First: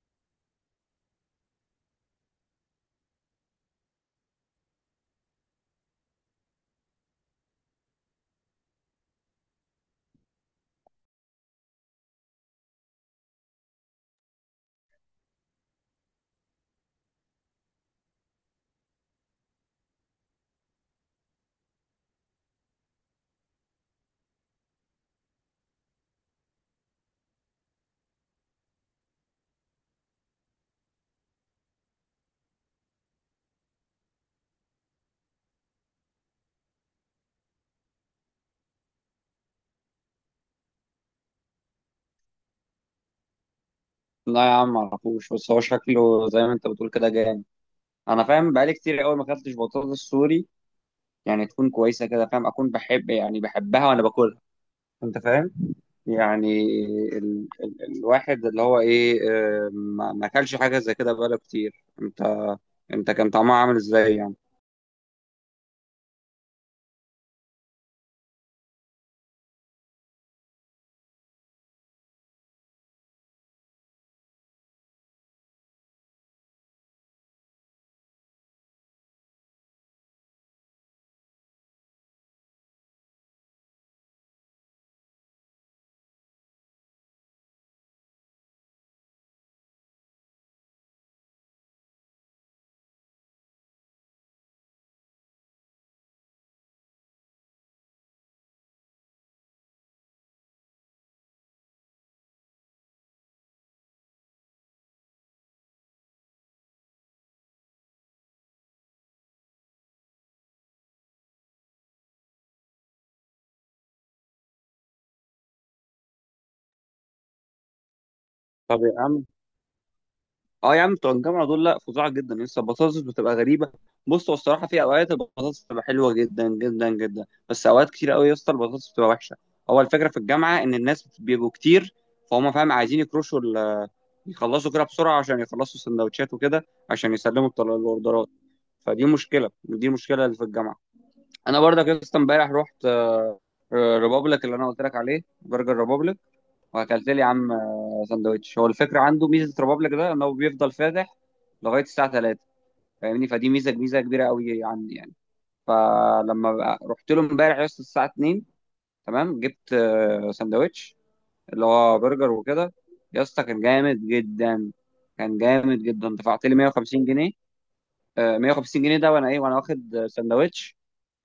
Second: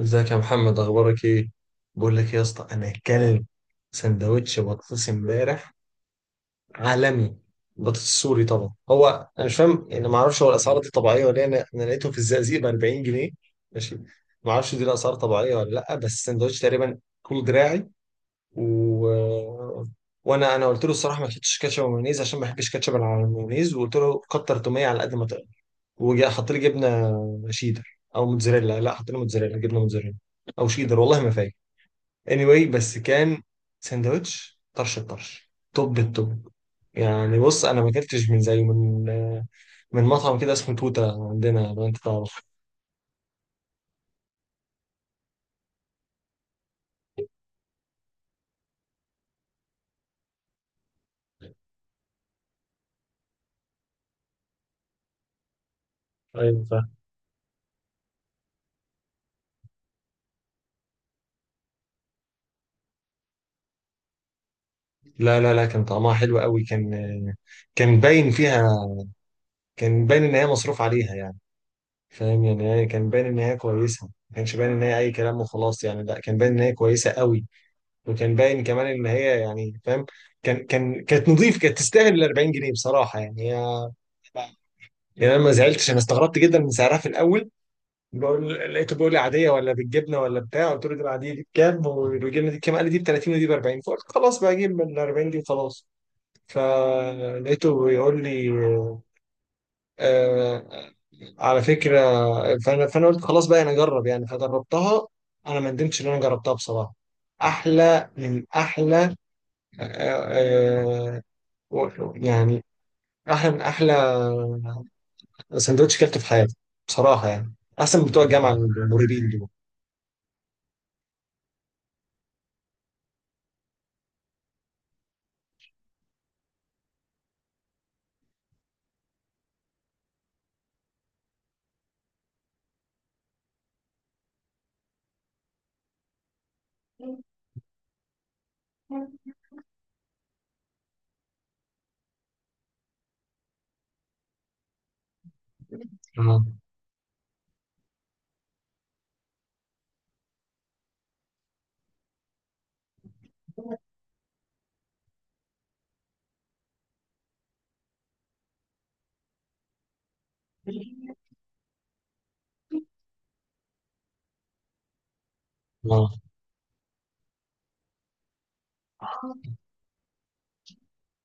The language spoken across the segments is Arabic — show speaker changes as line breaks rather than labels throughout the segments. ازيك يا محمد، اخبارك ايه؟ بقول لك إيه يا اسطى، انا كلب سندوتش بطاطس امبارح عالمي. بطاطس سوري طبعا. هو انا مش فاهم يعني، ما اعرفش هو الاسعار دي طبيعيه ولا إيه. انا لقيته في الزقازيق ب 40 جنيه. ماشي. ما اعرفش دي الاسعار طبيعيه ولا لا، بس السندوتش تقريبا طول دراعي. و... وانا قلت له الصراحه ما كنتش كاتشب ومايونيز عشان ما بحبش كاتشب على المايونيز، وقلت له كتر توميه على قد ما تقدر. وحط لي جبنه شيدر او موتزاريلا، لا حط لي موتزاريلا، جبنه موتزاريلا او شيدر، والله ما فاكر. Anyway بس كان ساندوتش طرش الطرش، توب التوب. يعني بص انا ما اكلتش من زيه من مطعم كده اسمه توته عندنا، لو انت تعرف.
لا يا عم معرفوش. بس هو شكله زي ما انت بتقول كده جامد. انا فاهم، بقالي كتير قوي ما اكلتش بطاطس سوري. يعني تكون كويسه كده فاهم، اكون بحب، يعني بحبها وانا باكلها. انت فاهم يعني.
ايوه فاهم.
الواحد اللي هو ايه، ما اكلش حاجه زي كده بقاله كتير انت كان طعمها عامل ازاي يعني؟
لا لا لا، كان طعمها حلو قوي. كان، كان باين فيها، كان باين ان هي مصروف عليها يعني. فاهم يعني، هي كان باين ان هي كويسه، ما كانش باين ان هي اي كلام وخلاص يعني، لا كان باين ان هي كويسه قوي. وكان باين كمان ان هي يعني فاهم. كان كانت نظيف، كانت تستاهل ال 40 جنيه بصراحه يعني هي. يعني انا ما زعلتش، انا استغربت جدا من سعرها في الاول. بقول لقيته بيقول لي عاديه ولا بالجبنه ولا بتاع، قلت له دي العاديه دي بكام والجبنه دي بكام، قال لي دي ب 30 ودي ب 40، فقلت خلاص بقى اجيب من 40 دي وخلاص. فلقيته بيقول لي آه على فكره. فانا قلت خلاص بقى انا اجرب يعني، فجربتها. انا ما ندمتش ان انا جربتها بصراحه. احلى من احلى. آه، آه، يعني احلى من احلى سندوتش كلته في حياتي بصراحه يعني. احسن من بتوع الجامعه
طب يا عم،
المريبين دول.
اه يا عم بتوع الجامعه دول لا فظاع جدا، يعني لسه البطاطس بتبقى غريبه. بص، هو الصراحه في اوقات البطاطس بتبقى حلوه جدا جدا جدا، بس اوقات كتير قوي يا اسطى البطاطس بتبقى وحشه. هو الفكره في الجامعه ان الناس بيبقوا كتير، فاهم عايزين يخلصوا كده بسرعه عشان يخلصوا السندوتشات وكده، عشان يسلموا الاوردرات. فدي مشكله، دي مشكله اللي في الجامعه. انا برضك يا اسطى امبارح رحت ريبابليك اللي انا قلت لك عليه، برجر ريبابليك.
اه
واكلت لي يا عم سندوتش. هو الفكره عنده ميزه، ريبابليك ده ان هو بيفضل فاتح لغايه الساعه 3. فاهمني؟ فدي ميزه، ميزه كبيره قوي عندي يعني. فلما رحت له امبارح يا اسطى الساعه 2 تمام، جبت سندوتش اللي هو برجر وكده. يا اسطى كان جامد جدا، كان جامد
اه.
جدا. دفعت لي 150 جنيه، 150 جنيه ده، وانا واخد سندوتش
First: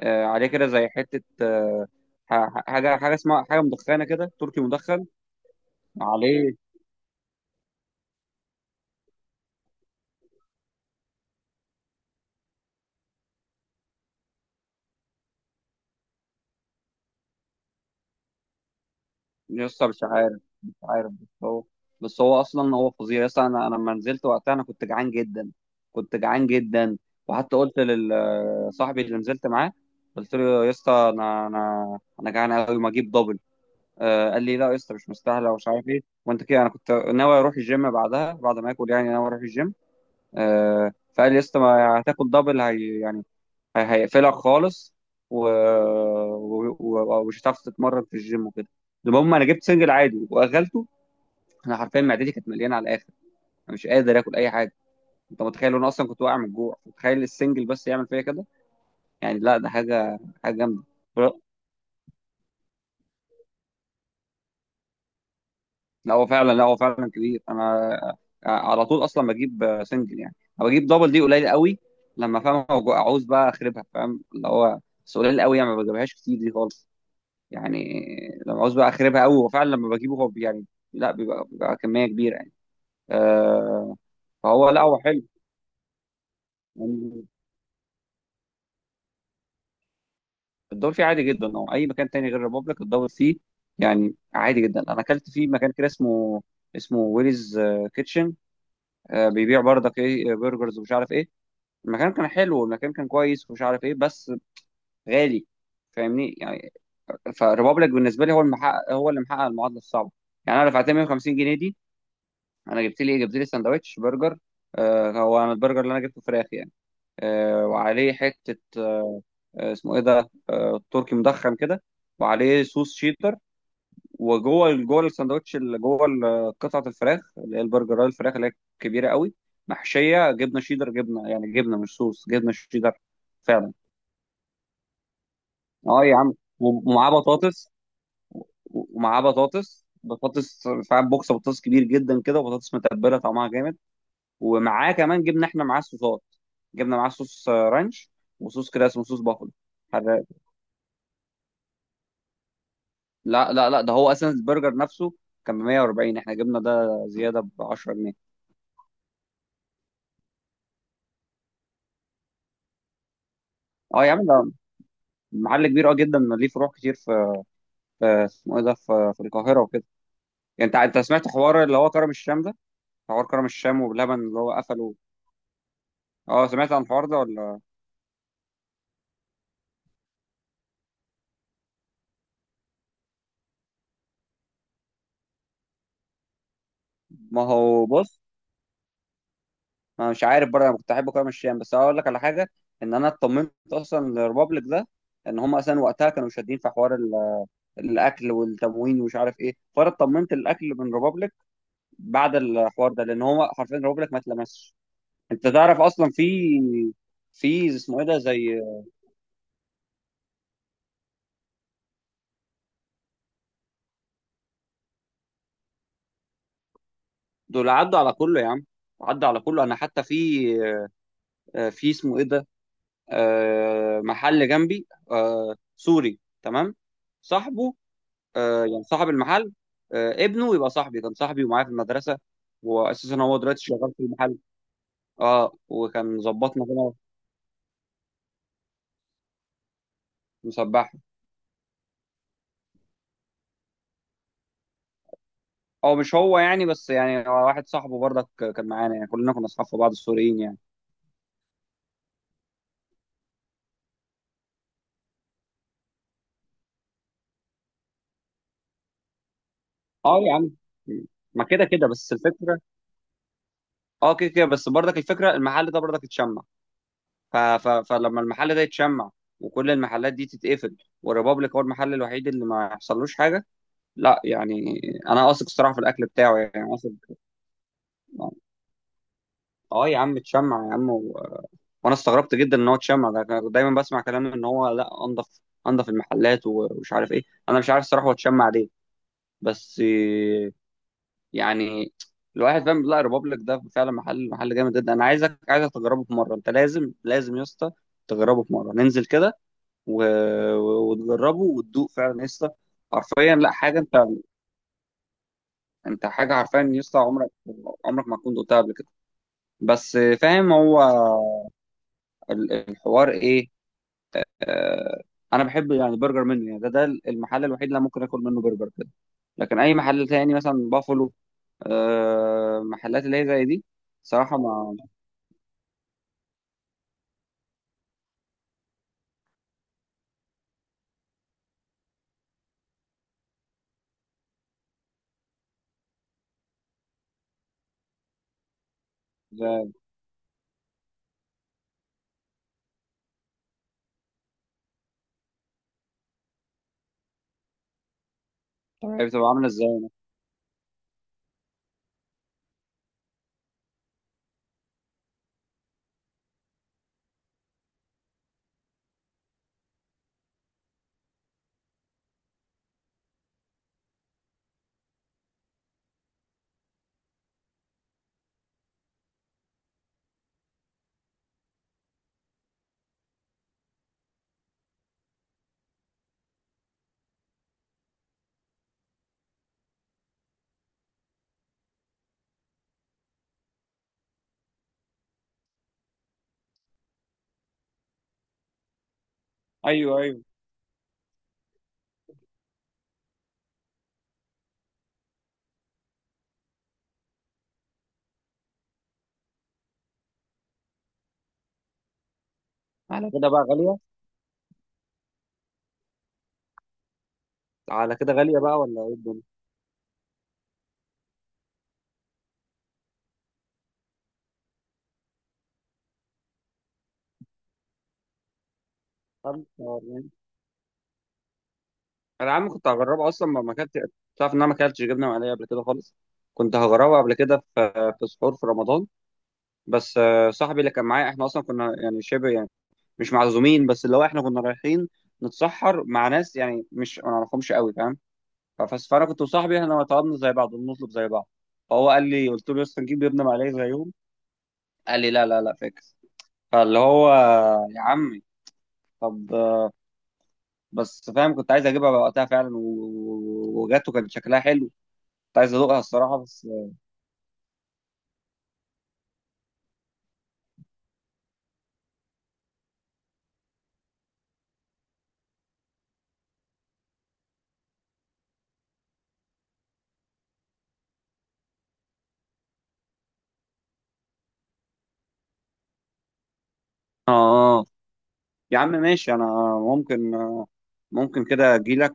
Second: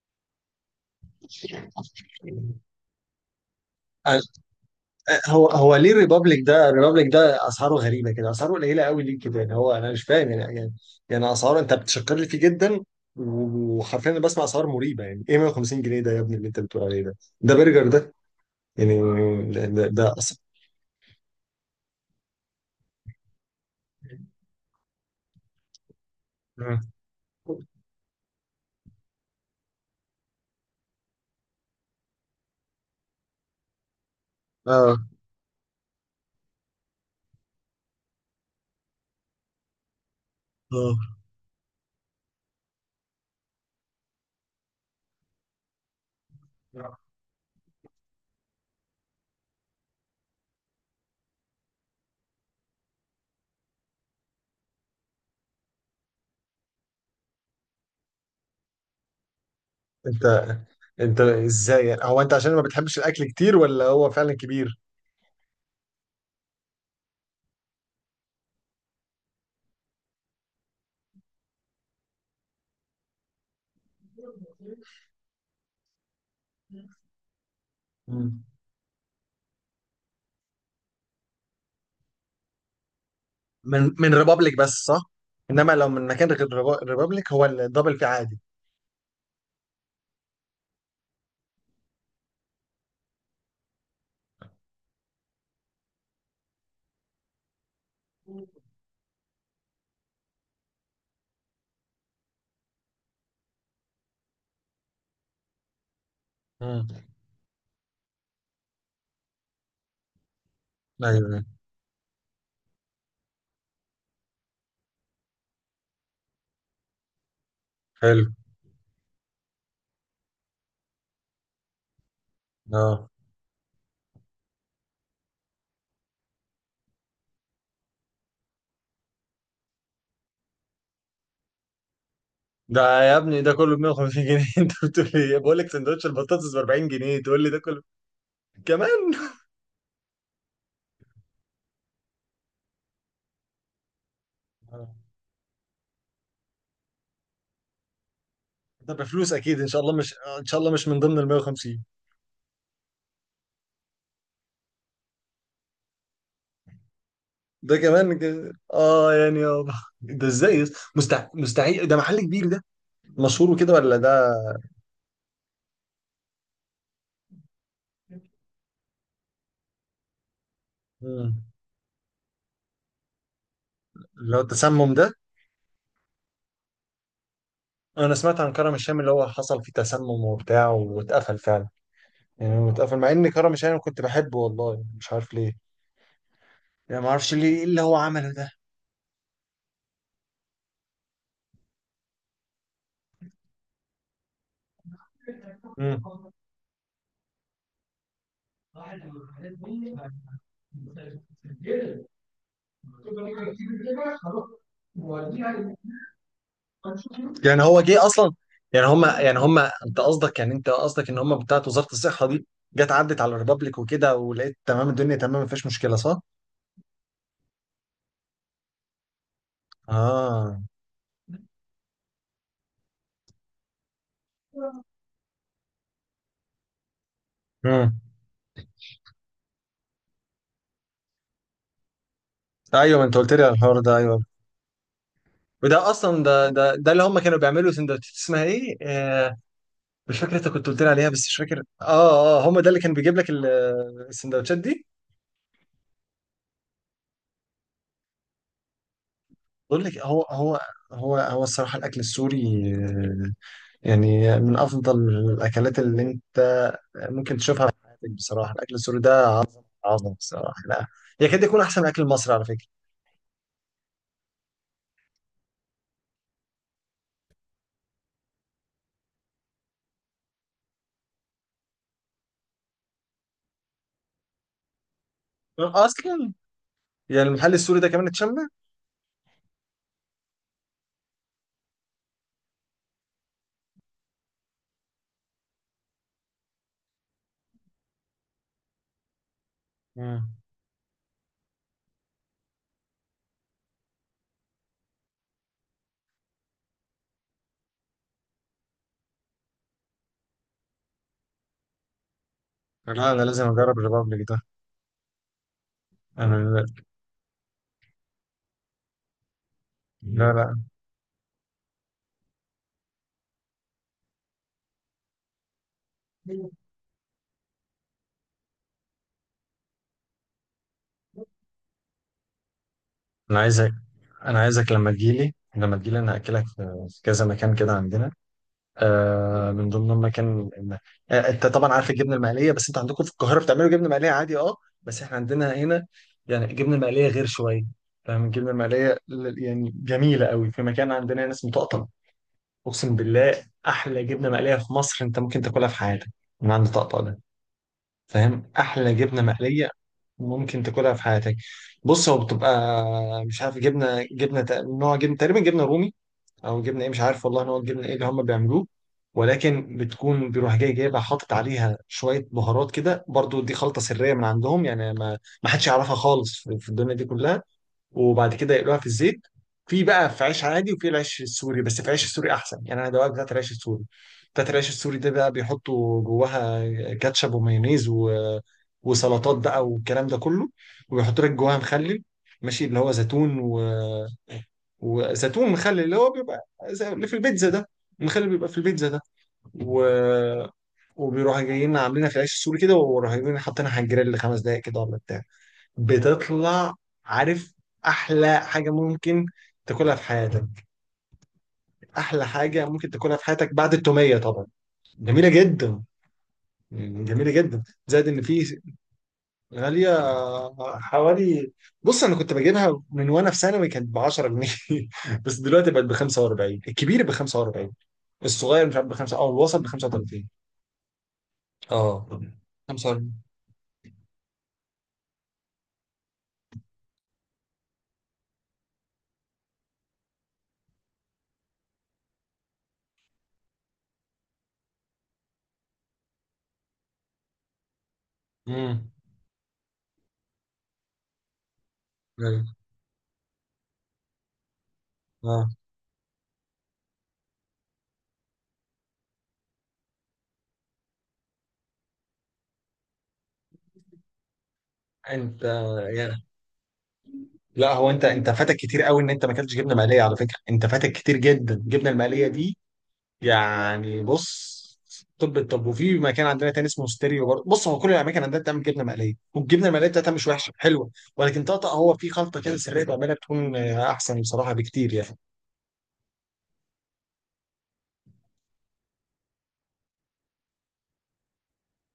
عليه كده زي حته حاجه اسمها حاجه مدخنه
آه،
كده، تركي مدخن
هو ليه الريبابليك
عليه.
ده، اسعاره غريبه كده، اسعاره قليله قوي، ليه كده يعني؟ هو انا مش فاهم يعني اسعاره انت بتشكر لي فيه جدا، وحرفيا انا بسمع اسعار مريبه. يعني ايه 150 جنيه ده يا ابني اللي انت بتقول عليه ده؟ ده برجر ده يعني. ده
لسه
ده,
مش
ده
عارف،
أص...
مش عارف. بس هو اصلا هو فظيع. لسه انا لما نزلت وقتها انا كنت جعان جدا، كنت جعان جدا. وحتى قلت لصاحبي اللي نزلت معاه، قلت له يا اسطى انا جعان قوي، ما اجيب دبل. قال لي لا يا اسطى
اه
مش مستاهله ومش عارف ايه وانت كده، انا كنت ناوي اروح الجيم بعدها، بعد ما اكل يعني، ناوي اروح الجيم.
اه.
فقال لي يا اسطى، ما هتاكل دبل هي يعني هيقفلك خالص و... ومش هتعرف تتمرن في الجيم وكده. المهم انا جبت سنجل عادي واغلته. انا حرفيا معدتي كانت مليانه على الاخر، انا مش قادر اكل اي حاجه. انت متخيل انا اصلا كنت واقع من الجوع، متخيل السنجل بس يعمل فيا كده؟ يعني لا، ده حاجه، حاجه
انت
جامده.
انت ازاي يعني، هو انت عشان ما بتحبش الاكل كتير ولا هو فعلا كبير؟
لا هو فعلا، لا هو فعلا كبير. انا على طول اصلا بجيب سنجل يعني، أنا بجيب دبل دي قليل قوي. لما فاهم اعوز بقى اخربها، فاهم اللي هو، بس قليل قوي يعني، ما بجيبهاش كتير دي خالص يعني.
مم.
لما عاوز بقى اخربها قوي هو فعلا، لما بجيبه هو يعني لا، بيبقى كميه كبيره يعني.
من
آه
من ريبابليك بس
فهو لا، هو
صح.
حلو
انما لو من مكان غير
يعني.
ريبابليك هو الدبل فيه عادي.
الدور فيه عادي جدا، او اي مكان تاني غير ريبوبليك الدور فيه يعني عادي جدا. انا اكلت فيه مكان كده اسمه ويليز كيتشن. بيبيع برضك ايه، برجرز ومش عارف ايه. المكان كان حلو، والمكان كان كويس ومش عارف ايه، بس غالي. فاهمني يعني.
مم.
فريبوبليك بالنسبه لي هو المحقق، هو اللي محقق المعادله الصعبه. يعني انا دفعت 150
ايوه.
جنيه دي، انا جبت لي سندوتش برجر. هو انا البرجر اللي انا جبته فراخ يعني. وعليه
حلو.
حته اسمه ايه ده، تركي مدخن كده، وعليه صوص
اه.
شيدر. وجوه، جوه الساندوتش اللي قطعه الفراخ اللي هي البرجر، الفراخ اللي هي كبيره قوي، محشيه جبنه شيدر، جبنه يعني جبنه، مش صوص، جبنه شيدر.
ده يا ابني ده
فعلا.
كله ب 150 جنيه انت بتقول لي إيه؟ بقول لك
اه
سندوتش
يا عم،
البطاطس ب 40
ومعاه
جنيه تقول لي ده
بطاطس.
كله؟ كمان.
ومعاه بطاطس فعلا، بوكس بطاطس كبير جدا كده، وبطاطس متبله طعمها جامد.
آه.
ومعاه كمان، جبنا احنا معاه الصوصات، جبنا معاه صوص رانش، وصوص كده
ده
اسمه صوص
بفلوس
بافلو
اكيد ان شاء الله، مش
حراق.
آه، ان شاء الله مش من ضمن ال 150.
لا لا لا، ده هو اصلا البرجر نفسه كان ب 140، احنا جبنا ده زياده ب
ده
10 جنيه.
كمان اه يعني اه. ده ازاي مستحيل؟ ده محل كبير، ده مشهور وكده، ولا
اه يا عم،
ده؟
ده محل كبير اه جدا، ليه فروع كتير في، في اسمه ايه ده، في القاهره وكده. يعني انت سمعت
مم.
حوار اللي هو كرم الشام ده، حوار كرم الشام وبلبن
اللي
اللي
هو
هو
التسمم
قفله؟
ده.
اه، سمعت عن الحوار ده ولا؟
انا سمعت عن كرم الشام اللي هو حصل فيه تسمم وبتاع واتقفل فعلا. يعني هو اتقفل مع ان كرم الشام كنت بحبه، والله مش عارف ليه، يعني ما اعرفش
ما
ليه ايه اللي
هو
هو
بص،
عمله ده.
انا مش عارف برضه، انا كنت احبه كده مشيان، بس هقول لك على حاجه. ان انا اطمنت اصلا للريبابليك ده، ان هم اصلا
مم.
وقتها كانوا شادين في حوار الاكل والتموين ومش عارف ايه، فانا اطمنت الاكل من ريبابليك بعد الحوار ده، لان هو حرفيا ريبابليك ما اتلمسش. انت تعرف اصلا في
يعني
في
هو
اسمه
جه
ايه ده
اصلا،
زي،
يعني هم انت قصدك، ان هم بتاعت وزارة الصحة دي جت عدت على الريبابليك وكده، ولقيت تمام، الدنيا تمام مفيش مشكلة، صح؟
دول عدوا على كله يا عم، عدوا على كله. انا حتى في
اه.
في اسمه ايه ده، محل جنبي سوري تمام، صاحبه،
امم.
يعني صاحب المحل، ابنه يبقى صاحبي، كان صاحبي ومعايا في المدرسة،
ايوه ما
وأساسا
انت قلت
هو
لي على
دلوقتي
الحوار
شغال
ده.
في
ايوه.
المحل. اه،
وده
وكان
اصلا ده
ظبطنا
ده ده
هنا
اللي هم كانوا بيعملوا سندوتشات اسمها ايه مش فاكر، انت كنت قلت لي
مسبحة.
عليها بس مش فاكر. اه اه، هم ده اللي كان بيجيب لك السندوتشات دي.
او مش هو يعني، بس يعني هو واحد صاحبه برضك، كان معانا، يعني كلنا كنا اصحاب في
بقول
بعض
لك هو
السوريين يعني.
هو هو هو الصراحه الاكل السوري آه، يعني من افضل الاكلات اللي انت ممكن تشوفها في حياتك بصراحه. الاكل السوري ده عظمه
اه يا عم،
بصراحه، لا، يكاد
ما
يكون
كده
احسن
كده
من الاكل
بس
المصري على
الفكره.
فكره.
اه، كده كده، بس برضك الفكره المحل ده برضك اتشمع. فلما المحل ده يتشمع، وكل المحلات دي تتقفل، والريبابليك هو المحل الوحيد اللي ما يحصلوش حاجه. لا يعني، انا واثق الصراحه في الاكل
اصلا
بتاعه يعني، واثق.
يعني المحل السوري ده كمان
آه.
اتشمل.
اه يا عم اتشمع يا عم وانا استغربت جدا ان هو اتشمع. ده كان دايما بسمع كلام ان هو لا، انضف انضف المحلات، ومش عارف ايه. انا مش عارف الصراحه هو اتشمع ليه، بس
مم.
إيه، يعني، الواحد فاهم، لا ريبابليك ده فعلا محل جامد جدا. انا عايزك تجربه في مره، انت لازم لازم يا اسطى تجربه في مره، ننزل كده و... وتجربه وتدوق فعلا يا اسطى.
لا انا
حرفيا
لازم
لا
اجرب
حاجه، انت،
الريبابليك ده.
انت حاجه
انا
حرفيا يا اسطى، عمرك عمرك ما تكون دقتها قبل كده. بس
لا
فاهم
لا
هو الحوار ايه، آه، انا بحب يعني برجر منه يعني، ده المحل الوحيد اللي أنا ممكن اكل منه برجر كده. لكن اي محل تاني مثلا بافلو، محلات اللي هي
انا
زي دي،
عايزك انا
صراحه
عايزك
ما
لما تجيلي، لما تجيلي انا هاكلك في في كذا مكان كده عندنا. آه من ضمن المكان آه، انت طبعا عارف الجبنه المقليه، بس انت عندكم في القاهره بتعملوا جبنه مقليه عادي. اه. بس احنا عندنا هنا يعني الجبنه المقليه غير شويه. فاهم؟ الجبنه المقليه
ما-
يعني جميله قوي، في مكان عندنا هنا اسمه طقطق. اقسم بالله احلى جبنه مقليه في مصر انت ممكن تاكلها في حياتك من عند طقطق ده. فاهم؟
طب
احلى
هي
جبنه
بتبقى عامله
مقليه
ازاي؟
ممكن تاكلها في حياتك. بص هو بتبقى، مش عارف، نوع جبنه، تقريبا جبنه رومي او جبنه ايه، مش عارف والله نوع الجبنه ايه اللي هم بيعملوه. ولكن بتكون بيروح جاي جايبها حاطط عليها شويه بهارات كده، برضو دي خلطه سريه من عندهم، يعني ما حدش يعرفها خالص في الدنيا دي كلها. وبعد كده يقلوها في الزيت في، بقى في عيش عادي وفي العيش السوري، بس في العيش السوري احسن يعني، انا دواك بتاعت العيش السوري. بتاعت العيش السوري ده بقى بيحطوا جواها كاتشب ومايونيز وسلطات بقى والكلام ده كله، وبيحطوا لك جواها مخلل، ماشي، اللي هو زيتون وزيتون مخلل اللي هو بيبقى زي اللي في البيتزا ده، المخلل بيبقى في البيتزا ده. و...
ايوه ايوه.
وبيروحوا جايين عاملينها في العيش السوري كده، وراح جايين حاطينها على الجريل خمس دقايق كده ولا بتاع، بتطلع، عارف، احلى حاجه ممكن تاكلها في حياتك. احلى حاجه ممكن
على
تاكلها في
كده بقى
حياتك بعد
غاليه.
التوميه طبعا. جميله جدا، جميله جدا،
على
زائد
كده
ان
غاليه
في.
بقى ولا ايه الدنيا؟
غاليه، حوالي، بص انا كنت بجيبها من وانا في ثانوي كانت ب 10 جنيه بس دلوقتي بقت ب 45، الكبير ب 45، الصغير مش عارف ب 5 او الوسط ب
45.
35. اه
انا يا عم كنت هجربها
45.
اصلا، ما كانت، تعرف ان انا ما اكلتش جبنه مقليه قبل كده خالص. كنت هجربها قبل كده في سحور في رمضان، بس صاحبي اللي كان معايا احنا اصلا كنا يعني شبه مش معزومين، بس اللي هو احنا كنا رايحين نتسحر مع ناس يعني مش ما نعرفهمش قوي، فاهم؟
امم.
فانا كنت وصاحبي احنا طلبنا زي بعض، بنطلب زي بعض. فهو قال لي، قلت
ايوه.
له يا اسطى نجيب جبنه مقليه زيهم؟ قال لي لا لا
اه.
لا فاكس. فاللي هو، يا عمي، طب، بس فاهم كنت عايز اجيبها بقى وقتها فعلا، وجت وكان شكلها حلو، كنت
انت،
عايز ادوقها الصراحه بس.
لا هو انت فاتك كتير قوي ان انت ما اكلتش جبنه مقليه على فكره، انت فاتك كتير جدا الجبنه المقليه دي يعني. بص طب، الطب، وفي مكان عندنا تاني اسمه ستيريو برضه. بص هو كل الاماكن عندنا بتعمل جبنه مقليه والجبنه المقليه بتاعتها مش وحشه، حلوه. ولكن طقطق هو في خلطه كده سريه بعملها تكون احسن بصراحه بكتير يعني.
اه. اه يا عم ماشي. انا ممكن ممكن كده اجي لك،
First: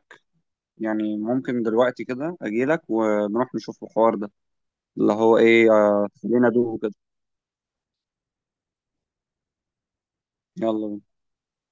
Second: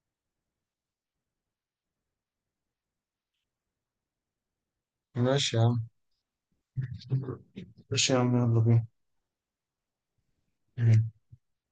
يعني ممكن دلوقتي كده اجي لك ونروح نشوف الحوار ده اللي هو
ماشي يا
ايه،
عم،
خلينا ادوق كده.
ماشي يا عم. يلا
يلا بينا.
بينا